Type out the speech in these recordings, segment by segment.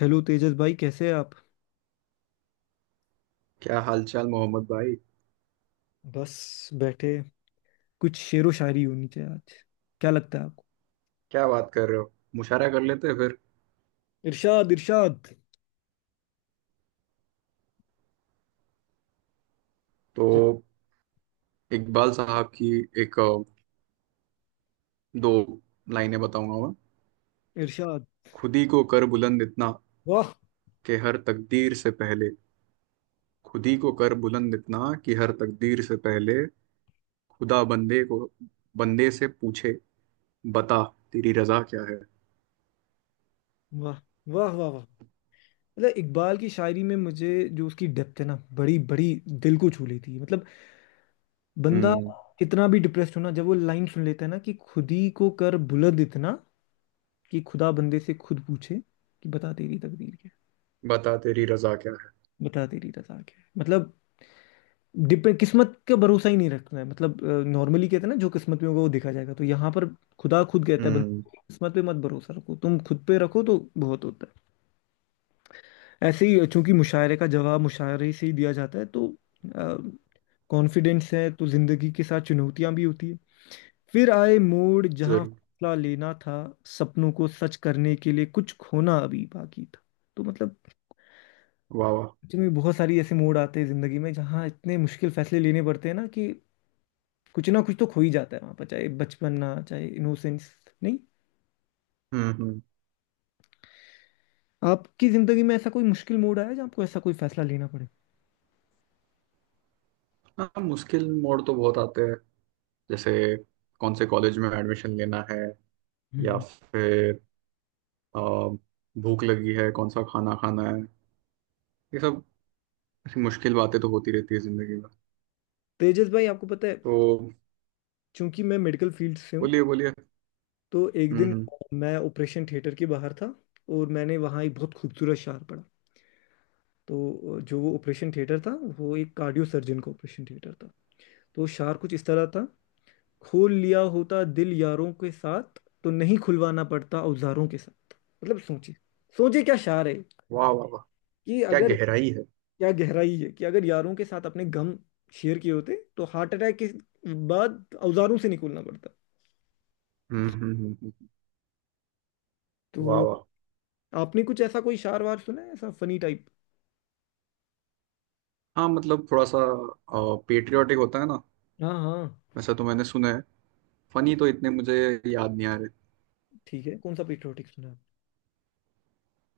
Hello Tejas भाई, कैसे हैं आप? क्या हालचाल मोहम्मद भाई। बस बैठे। कुछ शेरो शायरी होनी चाहिए आज। क्या लगता है आपको? क्या बात कर रहे हो। मुशायरा कर लेते हैं फिर। इरशाद, इरशाद। तो च- इकबाल साहब की एक दो लाइनें बताऊंगा मैं। इरशाद। खुद ही को कर बुलंद इतना वाह, कि हर तकदीर से पहले, खुद ही को कर बुलंद इतना कि हर तकदीर से पहले खुदा बंदे को बंदे से पूछे बता तेरी रजा क्या है। वाह, वाह, वाह, वाह। मतलब इकबाल की शायरी में मुझे जो उसकी डेप्थ है ना, बड़ी बड़ी दिल को छू लेती है। मतलब बंदा हम्म। कितना भी डिप्रेस्ड हो ना, जब वो लाइन सुन लेता है ना कि खुद ही को कर बुलंद इतना कि खुदा बंदे से खुद पूछे कि बता तेरी तकदीर क्या बता तेरी रजा क्या है। है, बता तेरी रजा क्या है। मतलब डिपेंड, किस्मत का भरोसा ही नहीं रखना है। मतलब नॉर्मली कहते हैं ना, जो किस्मत में होगा वो देखा जाएगा, तो यहाँ पर खुदा खुद कहता है बंदे हम्म। को, किस्मत पे मत भरोसा रखो, तुम खुद पे रखो तो बहुत होता है। ऐसे ही, चूंकि मुशायरे का जवाब मुशायरे से ही दिया जाता है, तो कॉन्फिडेंस है तो जिंदगी के साथ चुनौतियां भी होती है। फिर आए मोड़ जहाँ जरूर। फैसला लेना था, सपनों को सच करने के लिए कुछ खोना अभी बाकी था। तो मतलब वाह वाह। सच में बहुत सारी ऐसे मोड़ आते हैं जिंदगी में जहाँ इतने मुश्किल फैसले लेने पड़ते हैं ना कि कुछ ना कुछ तो खो ही जाता है वहां पर, चाहे बचपना, चाहे इनोसेंस। नहीं, हम्म। आपकी जिंदगी में ऐसा कोई मुश्किल मोड़ आया जहाँ आपको ऐसा कोई फैसला लेना पड़े? हाँ, मुश्किल मोड़ तो बहुत आते हैं। जैसे कौन से कॉलेज में एडमिशन लेना है, या हम्म। फिर अ, भूख लगी है कौन सा खाना खाना है। ये सब ऐसी मुश्किल बातें तो होती रहती है जिंदगी में। तेजस भाई, आपको पता है, तो चूंकि मैं मेडिकल फील्ड से हूँ बोलिए बोलिए। तो एक दिन हम्म। मैं ऑपरेशन थिएटर के बाहर था और मैंने वहाँ एक बहुत खूबसूरत शार पढ़ा। तो जो वो ऑपरेशन थिएटर था वो एक कार्डियो सर्जन का ऑपरेशन थिएटर था। तो शार कुछ इस तरह था। खोल लिया होता दिल यारों के साथ, तो नहीं खुलवाना पड़ता औजारों के साथ। मतलब सोचिए, सोचिए क्या शार है। वाह वाह वाह। कि क्या अगर गहराई है। क्या गहराई है कि अगर यारों के साथ अपने गम शेयर किए होते तो हार्ट अटैक के बाद औजारों से निकलना पड़ता। हम्म। वाह तो वाह। आपने कुछ ऐसा कोई शार वार सुना है, ऐसा फनी टाइप? हाँ मतलब थोड़ा सा पेट्रियाटिक होता है ना, हाँ, हाँ। वैसा तो मैंने सुना है। फनी तो इतने मुझे याद नहीं आ रहे। ठीक है, कौन सा पेट्रियोटिक सुना आपने?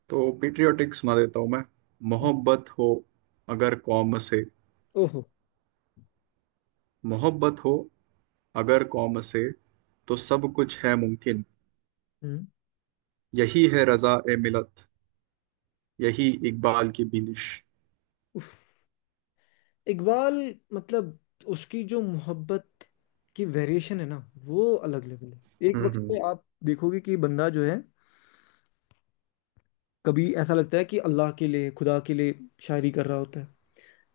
तो पेट्रियाटिक सुना देता हूँ मैं। हम्म। मोहब्बत हो अगर कौम से, ओहो। मोहब्बत हो अगर कौम से तो सब कुछ है मुमकिन। हम्म। यही है रजा ए मिलत, यही इकबाल की बिंदिश। उफ। इकबाल, मतलब उसकी जो मोहब्बत की वेरिएशन है ना, वो अलग लेवल है। एक वक्त पे हम्म। आप देखोगे कि बंदा जो है, कभी ऐसा लगता है कि अल्लाह के लिए, खुदा के लिए शायरी कर रहा होता है।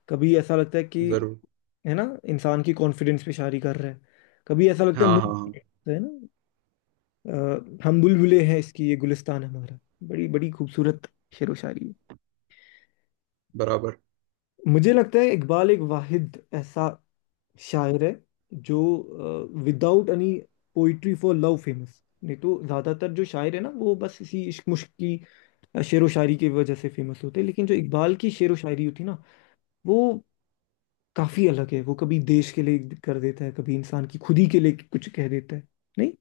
कभी ऐसा लगता है कि, जरूर। है ना, इंसान की कॉन्फिडेंस पे शायरी कर रहे हैं। कभी ऐसा लगता है हाँ हाँ मुंह, हाँ। है ना। हम बुलबुले हैं इसकी ये गुलिस्तान हमारा। बड़ी बड़ी खूबसूरत शेर व शायरी है। बराबर। मुझे लगता है इकबाल एक वाहिद ऐसा शायर है जो without any poetry for love famous नहीं, तो ज्यादातर जो शायर है ना वो बस इसी इश्क मुश्क की शेर व शायरी की वजह से फेमस होते हैं, लेकिन जो इकबाल की शेर व शायरी होती है ना वो काफी अलग है। वो कभी देश के लिए कर देता है, कभी इंसान की खुदी के लिए कुछ कह देता है। नहीं।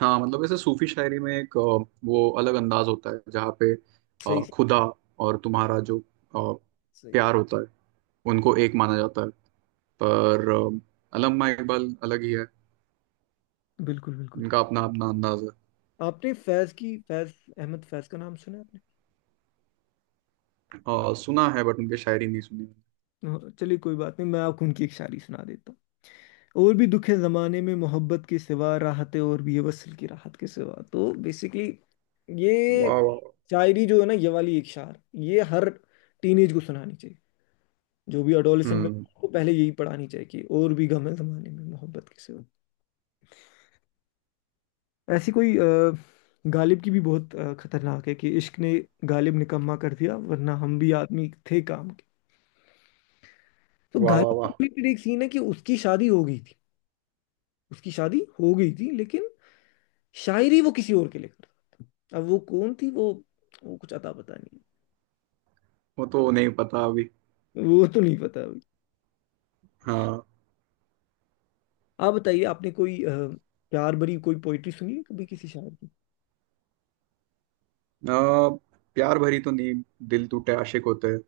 हाँ मतलब ऐसे सूफी शायरी में एक वो अलग अंदाज होता है जहाँ पे सही। खुदा और तुम्हारा जो अ, सही। प्यार होता है उनको एक माना जाता है। पर अल्लामा इकबाल अलग ही है। बिल्कुल, बिल्कुल। उनका अपना अपना अंदाज है। आपने फैज अहमद फैज का नाम सुना है आपने? सुना है बट उनके शायरी नहीं सुनी। और चलिए कोई बात नहीं, मैं आपको उनकी एक शायरी सुना देता हूँ। और भी दुख है ज़माने में मोहब्बत के सिवा, राहत है और भी है वसल की राहत के सिवा। तो बेसिकली वाह ये वाह वाह। शायरी जो है ना, ये वाली एक शार, ये हर टीनेज को सुनानी चाहिए। जो भी अडोलेसेंट में हम्म। उसको पहले यही पढ़ानी चाहिए कि और भी गम है जमाने में मोहब्बत के सिवा। ऐसी कोई गालिब की भी बहुत खतरनाक है कि इश्क ने गालिब निकम्मा कर दिया, वरना हम भी आदमी थे काम के। तो वाह वाह गालिब के वाह। रिलेटेड एक सीन है कि उसकी शादी हो गई थी लेकिन शायरी वो किसी और के लिए करता था। अब वो कौन थी, वो कुछ अता पता नहीं। वो तो नहीं पता अभी। वो तो नहीं पता अभी। हाँ आप बताइए, आपने कोई प्यार भरी कोई पोइट्री सुनी है कभी किसी शायर की? अ, प्यार भरी तो नींद दिल टूटे आशिक होते हैं।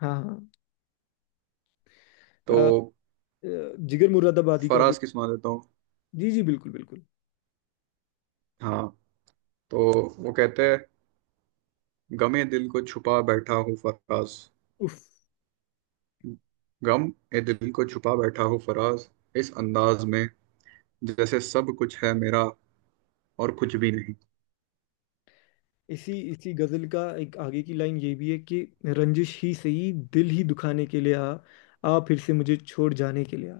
हाँ, हाँ। अ, तो जिगर मुरादाबादी का वो। फराज की सुना देता हूँ। जी, जी। बिल्कुल, बिल्कुल। हाँ, तो वो कहते हैं, गमे दिल को छुपा बैठा हूँ फराज, उफ। गम ए दिल को छुपा बैठा हूँ फराज, इस अंदाज में जैसे सब कुछ है मेरा और कुछ भी नहीं। इसी इसी गजल का एक आगे की लाइन ये भी है कि रंजिश ही सही दिल ही दुखाने के लिए आ, आ फिर से मुझे छोड़ जाने के लिए आ।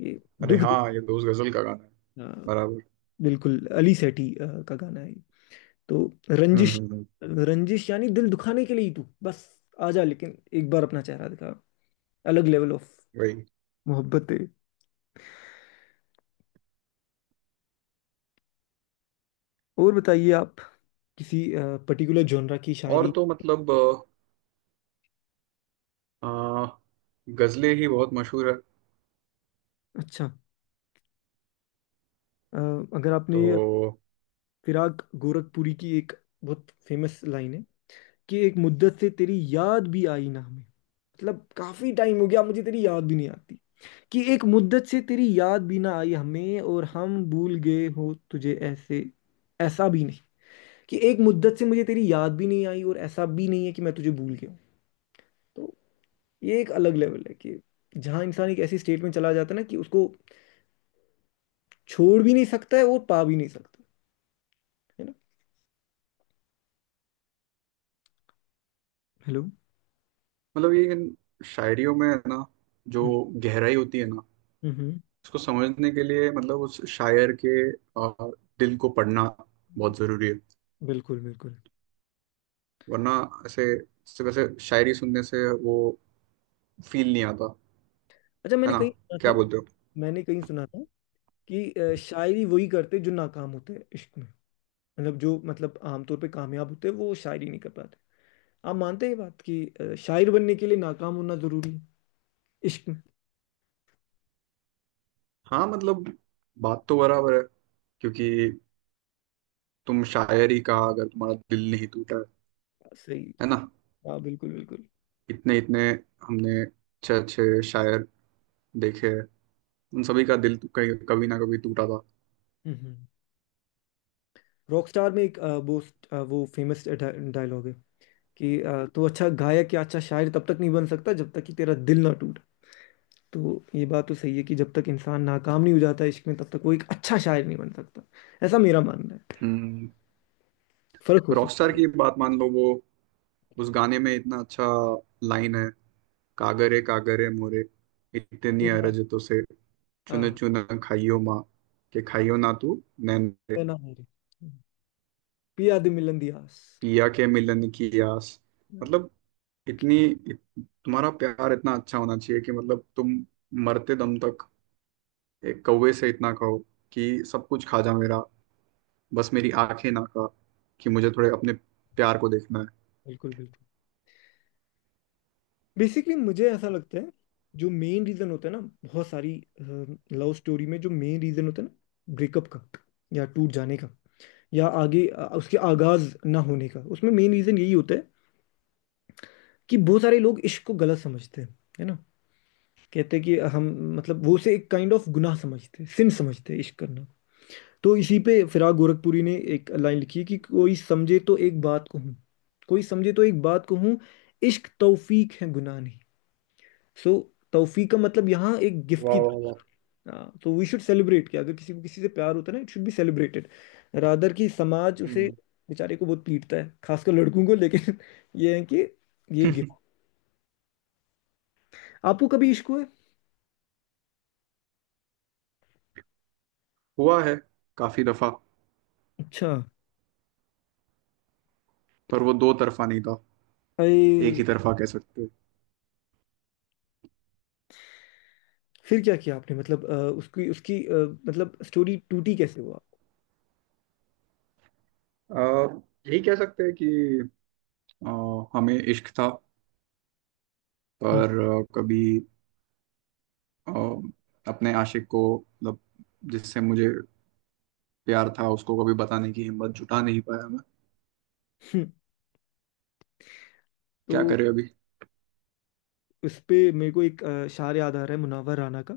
ये अरे दुख, हाँ, ये तो उस गजल का गाना है। अ, बराबर। बिल्कुल। अली सेठी का गाना है। तो रंजिश, हम्म। रंजिश यानी दिल दुखाने के लिए ही तू बस आ जा, लेकिन एक बार अपना चेहरा दिखा। अलग लेवल ऑफ वही। मोहब्बत है। और बताइए आप, किसी पर्टिकुलर जॉनरा की और शायरी? तो मतलब अ, गजलें ही बहुत मशहूर है। अच्छा। अ, अगर आपने तो फिराक गोरखपुरी की एक बहुत फेमस लाइन है कि एक मुद्दत से तेरी याद भी आई ना हमें, मतलब काफी टाइम हो गया मुझे तेरी याद भी नहीं आती। कि एक मुद्दत से तेरी याद भी ना आई हमें, और हम भूल गए हो तुझे ऐसे, ऐसा भी नहीं। कि एक मुद्दत से मुझे तेरी याद भी नहीं आई और ऐसा भी नहीं है कि मैं तुझे भूल गया हूं। तो ये एक अलग लेवल है कि जहाँ इंसान एक ऐसी स्टेट में चला जाता है ना कि उसको छोड़ भी नहीं सकता है और पा भी नहीं सकता, है ना? हेलो। मतलब ये इन शायरियों में है ना, जो हम्म, गहराई होती है ना, हम्म। उसको समझने के लिए मतलब उस शायर के दिल को पढ़ना बहुत जरूरी है। बिल्कुल, बिल्कुल। वरना ऐसे सिर्फ ऐसे शायरी सुनने से वो फील नहीं आता। अच्छा, है ना, क्या बोलते हो। मैंने कहीं सुना था कि शायरी वही करते जो नाकाम होते हैं इश्क में। मतलब जो, मतलब आमतौर पे कामयाब होते हैं वो शायरी नहीं कर पाते। आप मानते हैं ये बात कि शायर बनने के लिए नाकाम होना जरूरी है इश्क में? हाँ मतलब बात तो बराबर है क्योंकि तुम शायरी का अगर तुम्हारा दिल नहीं टूटा है सही। है ना। हाँ, बिल्कुल, बिल्कुल। इतने इतने हमने अच्छे अच्छे शायर देखे हैं, उन सभी का दिल तो कभी ना कभी टूटा था। हम्म। रॉकस्टार में एक वो फेमस डायलॉग है कि तो अच्छा गायक या अच्छा शायर तब तक नहीं बन सकता जब तक कि तेरा दिल ना टूटे। तो ये बात तो सही है कि जब तक इंसान नाकाम नहीं हो जाता इश्क में तब तक वो एक अच्छा शायर नहीं बन सकता। ऐसा मेरा मानना है, हम्म। फर्क हो सकता रॉकस्टार की बात मान लो वो, उस गाने में इतना अच्छा लाइन है। कागरे कागरे मोरे इतनी है। अरज तो से, चुन हाँ, चुन खाइयो माँ के खाइयो ना तू नैन है रे, ना मेरे पिया दे मिलन दियास। पिया के मिलन की आस। मतलब इतनी इत, तुम्हारा प्यार इतना अच्छा होना चाहिए कि मतलब तुम मरते दम तक एक कौवे से इतना कहो कि सब कुछ खा जा मेरा, बस मेरी आंखें ना खा, कि मुझे थोड़े अपने प्यार को देखना है। बिल्कुल, बिल्कुल। बेसिकली मुझे ऐसा लगता है, जो मेन रीजन होता है ना बहुत सारी लव स्टोरी में जो मेन रीजन होता है ना, ब्रेकअप का या टूट जाने का या आगे उसके आगाज ना होने का, उसमें मेन रीजन यही होता है कि बहुत सारे लोग इश्क को गलत समझते हैं, है ना। कहते हैं कि हम, मतलब, वो उसे एक काइंड ऑफ गुनाह समझते हैं, सिन समझते हैं इश्क करना। तो इसी पे फिराक गोरखपुरी ने एक लाइन लिखी है कि कोई समझे तो एक बात कहूँ, कोई समझे तो एक बात कहूँ, इश्क तौफीक है गुनाह नहीं। सो तौफीक का मतलब यहाँ एक गिफ्ट वाह की। वाह वाह। हाँ, तो वी शुड सेलिब्रेट कि अगर किसी को किसी से प्यार होता है ना, it should be celebrated, rather कि समाज उसे हम्म। बेचारे को बहुत पीटता है, खासकर लड़कों को, लेकिन ये है कि ये गिफ्ट। आपको कभी इश्क हुआ है? हुआ है, काफी दफा। अच्छा। पर वो दो तरफा नहीं था। एक अरे, ही तरफा कह सकते हो। फिर क्या किया आपने, मतलब उसकी उसकी मतलब स्टोरी टूटी कैसे, हुआ? अ, यही कह सकते हैं कि अ, हमें इश्क था हम्म। पर कभी अ, अपने आशिक को मतलब जिससे मुझे प्यार था उसको कभी बताने की हिम्मत जुटा नहीं पाया मैं। हम्म। क्या तो करे अभी। उस पे मेरे को एक शार याद आ रहा है मुनव्वर राना का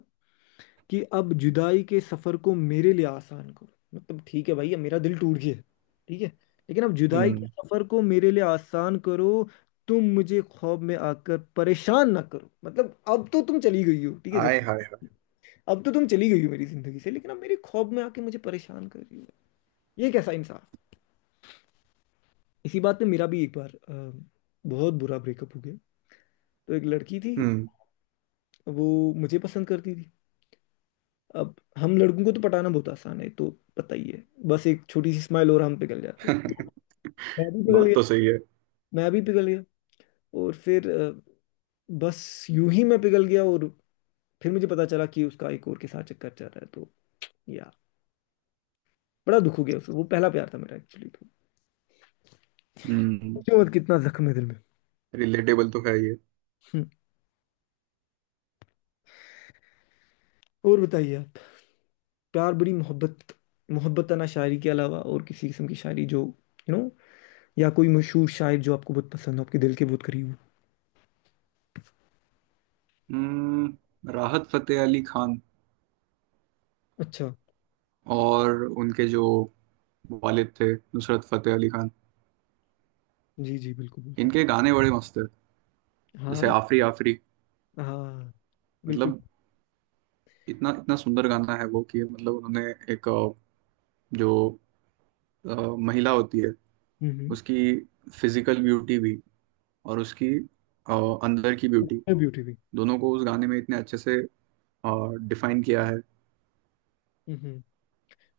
कि अब जुदाई के सफर को मेरे लिए आसान करो। मतलब ठीक है भाई, ये मेरा दिल टूट गया है, ठीक है, लेकिन अब जुदाई के हम्म। सफर को मेरे लिए आसान करो, तुम मुझे ख्वाब में आकर परेशान ना करो। मतलब अब तो तुम चली गई हो, ठीक है, आय जैसे हाय हाय। अब तो तुम चली गई हो मेरी जिंदगी से, लेकिन अब मेरे ख्वाब में आके मुझे परेशान कर रही हो। ये कैसा इंसाफ। इसी बात पे मेरा भी एक बार बहुत बुरा ब्रेकअप हो गया। तो एक लड़की थी, हम्म। वो मुझे पसंद करती थी। अब हम लड़कों को तो पटाना बहुत आसान है, तो पता ही है। बस एक छोटी सी स्माइल और हम पिघल जाते। मैं भी पिघल बात गया। तो सही है। मैं भी पिघल गया। और फिर बस यूं ही मैं पिघल गया, और फिर मुझे पता चला कि उसका एक और के साथ चक्कर चल रहा है। तो यार, बड़ा दुख हो गया उसको, वो पहला प्यार था मेरा एक्चुअली। तो हम्म। सोचो मत कितना जख्म है दिल में। रिलेटेबल तो है ये। हम्म। और बताइए आप, प्यार, बड़ी मोहब्बत, मोहब्बत ना, शायरी के अलावा और किसी किस्म की शायरी, जो, यू नो, या कोई मशहूर शायर जो आपको बहुत पसंद हो, आपके दिल के बहुत करीब हो? हम्म। राहत फतेह अली खान अच्छा। और उनके जो वालिद थे नुसरत फतेह अली खान, जी, जी। बिल्कुल, बिल्कुल। इनके गाने बड़े मस्त है। जैसे हाँ, आफरी आफरी। हाँ। बिल्कुल। मतलब इतना इतना सुंदर गाना है वो, कि मतलब उन्होंने एक जो अ, महिला होती है हम्म। उसकी फिजिकल ब्यूटी भी और उसकी अ, अंदर की ब्यूटी ब्यूटी भी। दोनों को उस गाने में इतने अच्छे से डिफाइन किया है। हम्म।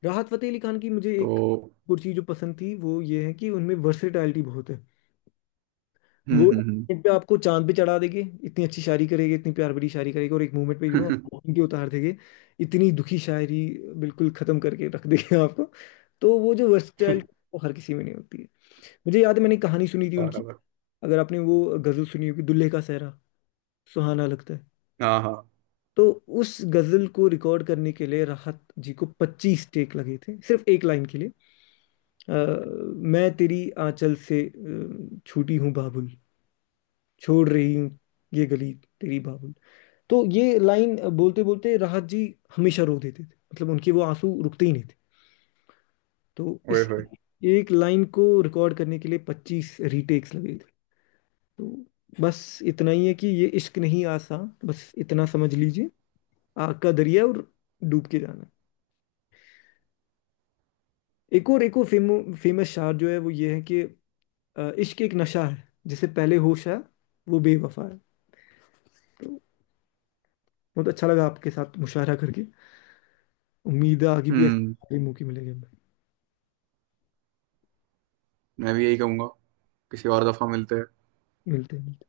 राहत फतेह अली खान की मुझे एक तो और चीज जो पसंद थी वो ये है कि उनमें वर्सेटैलिटी बहुत है। हम्म वो एक हम्म moment पे आपको चांद पे चढ़ा देंगे, इतनी अच्छी शायरी करेंगे, इतनी प्यार भरी शायरी करेंगे, और एक मूवमेंट पे यू नो हम्म। के उतार देंगे। इतनी दुखी शायरी, बिल्कुल खत्म करके रख देंगे आपको। तो वो जो वर्सेटैलिटी, वो हर किसी में नहीं होती है। मुझे याद है, मैंने कहानी सुनी थी उनकी। बराबर। अगर आपने वो गजल सुनी होगी, दुल्हे का सहरा सुहाना लगता है। हाँ हाँ। तो उस गजल को रिकॉर्ड करने के लिए राहत जी को 25 टेक लगे थे सिर्फ एक लाइन के लिए। अ, मैं तेरी आंचल से छूटी हूँ बाबुल, छोड़ रही हूँ ये गली तेरी बाबुल। तो ये लाइन बोलते बोलते राहत जी हमेशा रो देते थे। मतलब उनके वो आंसू रुकते ही नहीं थे। तो ओए इस होए। एक लाइन को रिकॉर्ड करने के लिए 25 रीटेक्स लगे थे। तो बस इतना ही है कि ये इश्क नहीं आसान, बस इतना समझ लीजिए, आग का दरिया, और डूब के जाना है। एक और फेमस शायर जो है वो ये है कि इश्क एक नशा है जिसे पहले होश है, वो बेवफा है। तो बहुत अच्छा लगा आपके साथ मुशायरा करके। उम्मीद है आगे भी हम्म। ऐसे मौके मिलेंगे। मैं भी यही कहूँगा, किसी और दफा मिलते हैं। मिलते हैं।